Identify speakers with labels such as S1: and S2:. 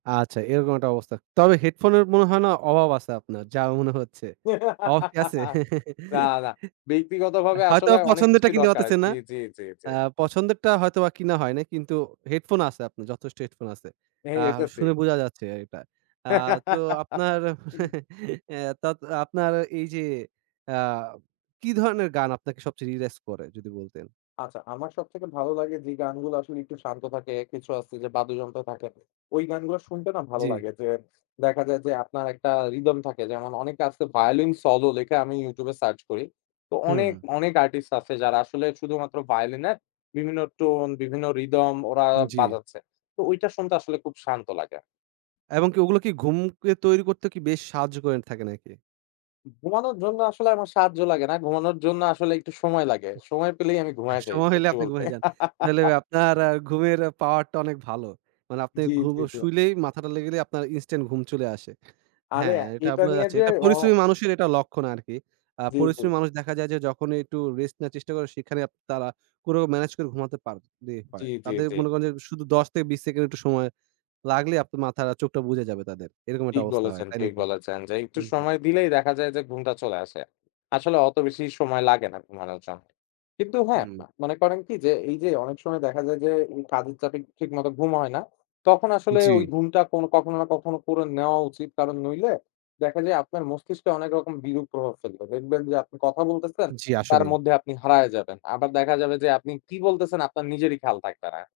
S1: আচ্ছা, এরকম একটা অবস্থা। তবে হেডফোনের মনে হয় না অভাব আছে আপনার, যা মনে হচ্ছে। অভাব কি আছে?
S2: না, না।
S1: অ্যা
S2: ব্যক্তিগতভাবে
S1: হয়তো
S2: আসলে অনেক
S1: পছন্দেরটা
S2: কিছুই
S1: কিনতে
S2: দরকার হয়। জি,
S1: পারতেছেনা।
S2: জি, জি, জি।
S1: অ্যা পছন্দেরটা হয়তোবা কিনা হয় নাই, কিন্তু হেডফোন আছে আপনার যথেষ্ট হেডফোন আছে।
S2: হ্যাঁ,
S1: আ
S2: এটা ঠিক।
S1: শুনে বোঝা যাচ্ছে আ এটা। আ তো আপনার অ্যা তাত আপনার এইযে, অ্যা কি ধরনের গান আপনাকে সবচেয়ে রিল্যাক্স করে? যদি বলতেন।
S2: আচ্ছা। আমার সবথেকে ভালো লাগে যে গানগুলো আসলে একটু শান্ত থাকে, কিছু আছে যে বাদ্যযন্ত্র থাকে। ওই গানগুলো শুনতে না ভালো
S1: জ্বী।
S2: লাগে। যে দেখা যায় যে আপনার একটা রিদম থাকে। যেমন অনেক আছে ভায়োলিন সলো লিখে আমি YouTube এ সার্চ করি। তো অনেক,
S1: হুম।
S2: অনেক আর্টিস্ট আছে, যারা আসলে শুধুমাত্র ভায়োলিনের বিভিন্ন টোন, বিভিন্ন রিদম ওরা
S1: উম জ্বী।
S2: বাজাচ্ছে। তো ঐটা শুনতে আসলে খুব শান্ত লাগে।
S1: এবং কি ওগুলো কি ঘুমকে তৈরি করতে কি বেশ সাহায্য করে এন থাকে নাকি?
S2: ঘুমানোর জন্য আসলে আমার সাহায্য লাগে না। ঘুমানোর জন্য আসলে একটু সময় লাগে। সময় পেলেই আমি ঘুমায়ে যাই
S1: সময় হইলে
S2: সত্যি
S1: আপনি
S2: বলতে।
S1: ঘুমায় যান। তাইলে ভাই আপনার আ ঘুমের আ পাওয়ারটা অনেক ভালো। মানে আপনি
S2: জ্বী,
S1: ঘুম
S2: জ্বী,
S1: অ
S2: জ্বী।
S1: শুইলেই মাথাটা লাগলেই আপনার ইনস্ট্যান্ট ঘুম চলে আসে।
S2: আরে
S1: হ্যাঁ,
S2: আ
S1: এটা
S2: এটা
S1: বোঝা
S2: নিয়ে
S1: যাচ্ছে।
S2: যে
S1: এটা
S2: অ
S1: পরিশ্রমী মানুষের এটা লক্ষণ আরকি। আ
S2: জ্বী, জ্বী।
S1: পরিশ্রমী মানুষ দেখা যায় যে, যখনই একটু রেস্ট নেয়ার চেষ্টা করে, সেখানেই আপ তারা কোরো ম্যানেজ করে ঘুমাতে পারলেই
S2: জ্বী,
S1: হয়।
S2: জ্বী,
S1: তাদের
S2: জ্বী।
S1: মনে করেন যে শুধু ১০ থেকে ২০ সেকেন্ড একটু সময় লাগলেই আপনার মাথার আ চোখটা বুজে যাবে তাদের। এরকম একটা
S2: ঠিক
S1: অবস্থা হয়,
S2: বলেছেন,
S1: তাই
S2: ঠিক
S1: নাকি?
S2: বলেছেন। যে একটু
S1: উম জ্বী।
S2: সময় দিলেই দেখা যায় যে ঘুমটা চলে আসে। আসলে অত বেশি সময় লাগে না ঘুমানোর জন্য। কিন্তু হ্যাঁ,
S1: হুম।
S2: আ মনে করেন কি? যে এইযে অনেক সময় দেখা যায় যে এই কাজের চাপে ঠিকমতো ঘুম হয় না, তখন আসলে
S1: জ্বী।
S2: ওই ঘুমটা কোন কখনো না কখনো করে নেওয়া উচিত। কারণ নইলে, দেখা যায় আপনার মস্তিষ্কে অনেক রকম বিরূপ প্রভাব ফেলবে। দেখবেন যে আপনি কথা বলতেছেন,
S1: জ্বী,
S2: তার
S1: আসলেই।
S2: মধ্যে আপনি হারায়ে যাবেন। আবার দেখা যাবে যে, আপনি কি বলতেছেন আপনার নিজেরই খেয়াল থাকবে না।